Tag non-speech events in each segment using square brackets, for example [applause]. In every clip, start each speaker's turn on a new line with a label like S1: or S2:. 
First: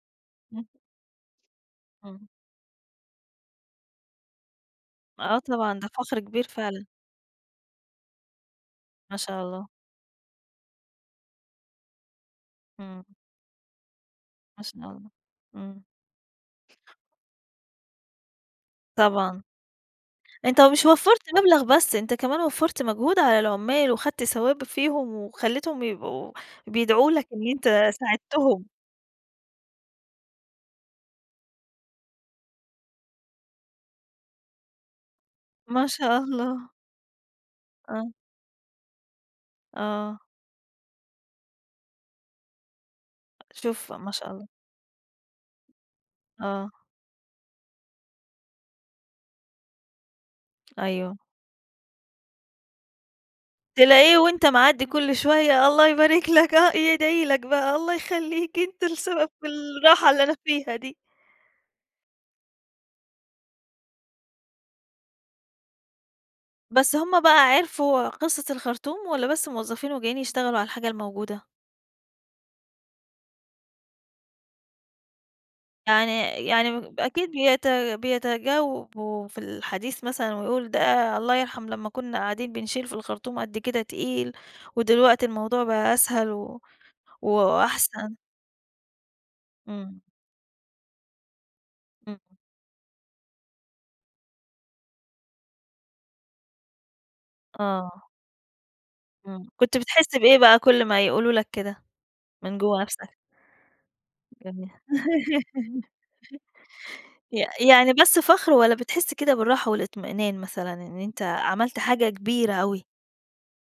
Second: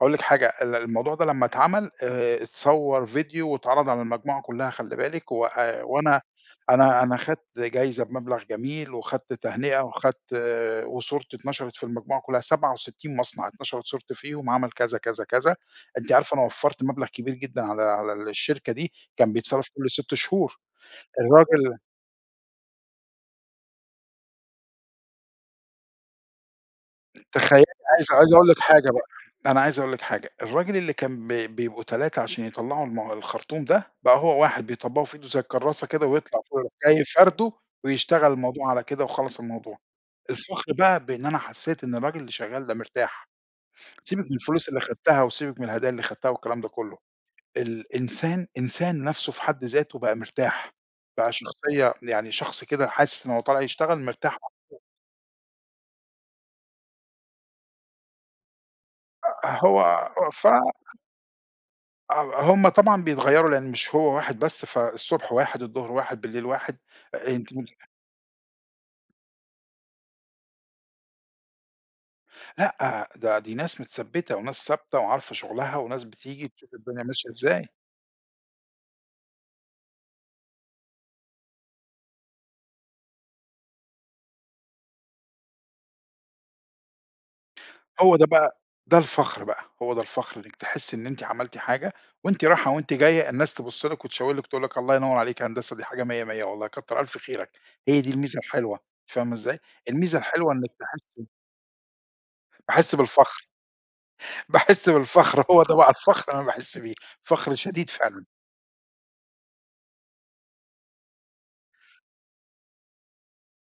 S1: هاقول لِك حاجة،
S2: إمم.
S1: ال الموضوع ده لمّا اتعمل
S2: امم.
S1: آآ اتصوّر فيديو واتعرض على المجموعة كُلّها خلّي بالِك
S2: آه طبعًا،
S1: وآآ
S2: ده
S1: وأنا
S2: فخر كبير فعلًا.
S1: أنا أنا خدت جايزة بمبلغ جميل
S2: ما
S1: وخدت
S2: شاء الله.
S1: تهنئة، وخدت وصورتي اتنشرت في المجموعة كُلّها، سبعة
S2: إمم.
S1: وستين مصنع اتنشرت صورتي فيهم
S2: ما
S1: وعمل
S2: شاء
S1: كذا،
S2: الله.
S1: كذا، كذا.
S2: إمم.
S1: أنتِ عارفة أنا وفّرت مبلغ كبير جدًا على على الشركة دي كان
S2: طبعًا.
S1: بيتصرف كل 6 شهور.
S2: أنت مش وفّرت مبلغ
S1: الراجل
S2: بس، أنت كمان وفّرت مجهود على العُمّال وخدت ثواب فيهم وخلّيتهم يبقوا بيدعوا لك إن
S1: تخيّلي
S2: أنت
S1: عايز عايز أقول لِك
S2: ساعدتهم.
S1: حاجة بقى، أنا عايز أقول لِك حاجة. الراجل اللي كان ب بيبقوا 3 عشان يطلّعوا م الخرطوم ده، بقى هو واحد بيطبّقه في إيده زي الكرّاسة
S2: ما
S1: كده
S2: شاء
S1: ويطلع [unintelligible]
S2: الله.
S1: جاي فارده
S2: آه.
S1: ويشتغل الموضوع على كده وخلّص الموضوع.
S2: آه.
S1: الفخر بقى بإن أنا حسّيت إن الراجل اللي شغّال ده مرتاح.
S2: شوف، ما
S1: سيبِك
S2: شاء
S1: من
S2: الله.
S1: الفلوس اللي خدتها وسيبِك من الهدايا اللي خدتها والكلام ده
S2: آه.
S1: كُلّه، الإنسان إنسان نَفْسه في حد ذاته بقى مرتاح،
S2: أيوه.
S1: بقى شخصية يعني شخص كده حاسِس إن هو طالع يشتغل
S2: تلاقيه
S1: مرتاح
S2: وأنت
S1: [unintelligible]
S2: معدّي كل شوية الله يبارك لك آه، يدعي لك بقى، الله يخلّيك أنت السبب في
S1: آآ هو
S2: الراحة اللي أنا
S1: ف
S2: فيها دي.
S1: آه. هم طبعًا بيتغيّروا لإن مش هو واحد بس، فالصبح واحد، الضهر واحد، بالليل واحد،
S2: بس هم
S1: آآ
S2: بقى
S1: أنتِ م
S2: عرفوا قِصّة الخرطوم والّا بس موظفين وجايين يشتغلوا على الحاجة الموجودة؟
S1: لأ، ده دي ناس متثبّتة وناس ثابتة وعارفة شُغلها، وناس
S2: يعني
S1: بتيجي
S2: يعني
S1: تشوف
S2: م
S1: الدنيا ماشية
S2: أكيد
S1: إزاي.
S2: بيت بيتجاوبوا في الحديث مثلًا ويقول ده الله يرحم لمّا كُنّا قاعدين بنشيل في الخرطوم قد كده تقيل، ودلوقتي الموضوع بقى أسهل و وأحسن.
S1: هو ده بقى ده الفخر بقى. هو ده
S2: إمم.
S1: الفخر إنِّك تحسّي إن أنتِ عملتِ حاجة
S2: إمم.
S1: وأنتِ راحة وأنتِ جاية الناس تبُص لِك وتشاور لِك تقول لِك الله ينوّر عليك يا هندسة دي حاجة مِيّة، مِيّة والله كتّر ألف خيرك. هي
S2: آه.
S1: دي الميزة الحلوة فاهمة
S2: إمم.
S1: إزاي؟
S2: كنت بتحِس
S1: الميزة
S2: بإيه
S1: الحلوة
S2: بقى
S1: إنِّك
S2: كل ما
S1: تحسّي
S2: يقولوا لك كده من جوّه
S1: تحسّي
S2: نفسك؟
S1: بالفخر.
S2: [unintelligible]
S1: باحِس بالفخر هو ده
S2: [giggles]
S1: بقى الفخر اللي أنا باحِس بيه،
S2: يع
S1: فخر شديد
S2: يعني بس
S1: فعلًا.
S2: فخر والّا بتحِس كده بالراحة والإطمئنان مثلًا إن أنت عملت حاجة كبيرة أوي؟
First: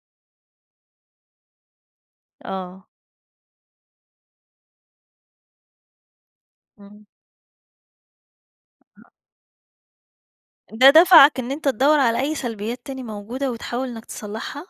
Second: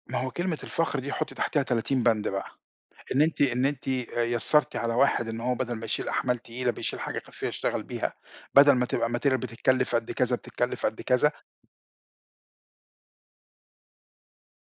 S1: ما هو كلمة الفخر دي حُطي تحتها 30 بَنْد بقى.
S2: آه.
S1: إن أنتِ إن أنتِ آآ يسَّرتِ على واحد إن هو بَدَل ما يشيل أحمال تقيلة بيشيل
S2: إمم.
S1: حاجة كافية يشتغل بيها، بَدَل ما تبقى
S2: [unintelligible]
S1: material بتتكلِّف قد كذا، بتتكلِّف
S2: ده
S1: قد كذا.
S2: دَفَعك إن أنت تدوّر على أي سلبيّات تاني موجودة وتحاول إنّك تصلّحها؟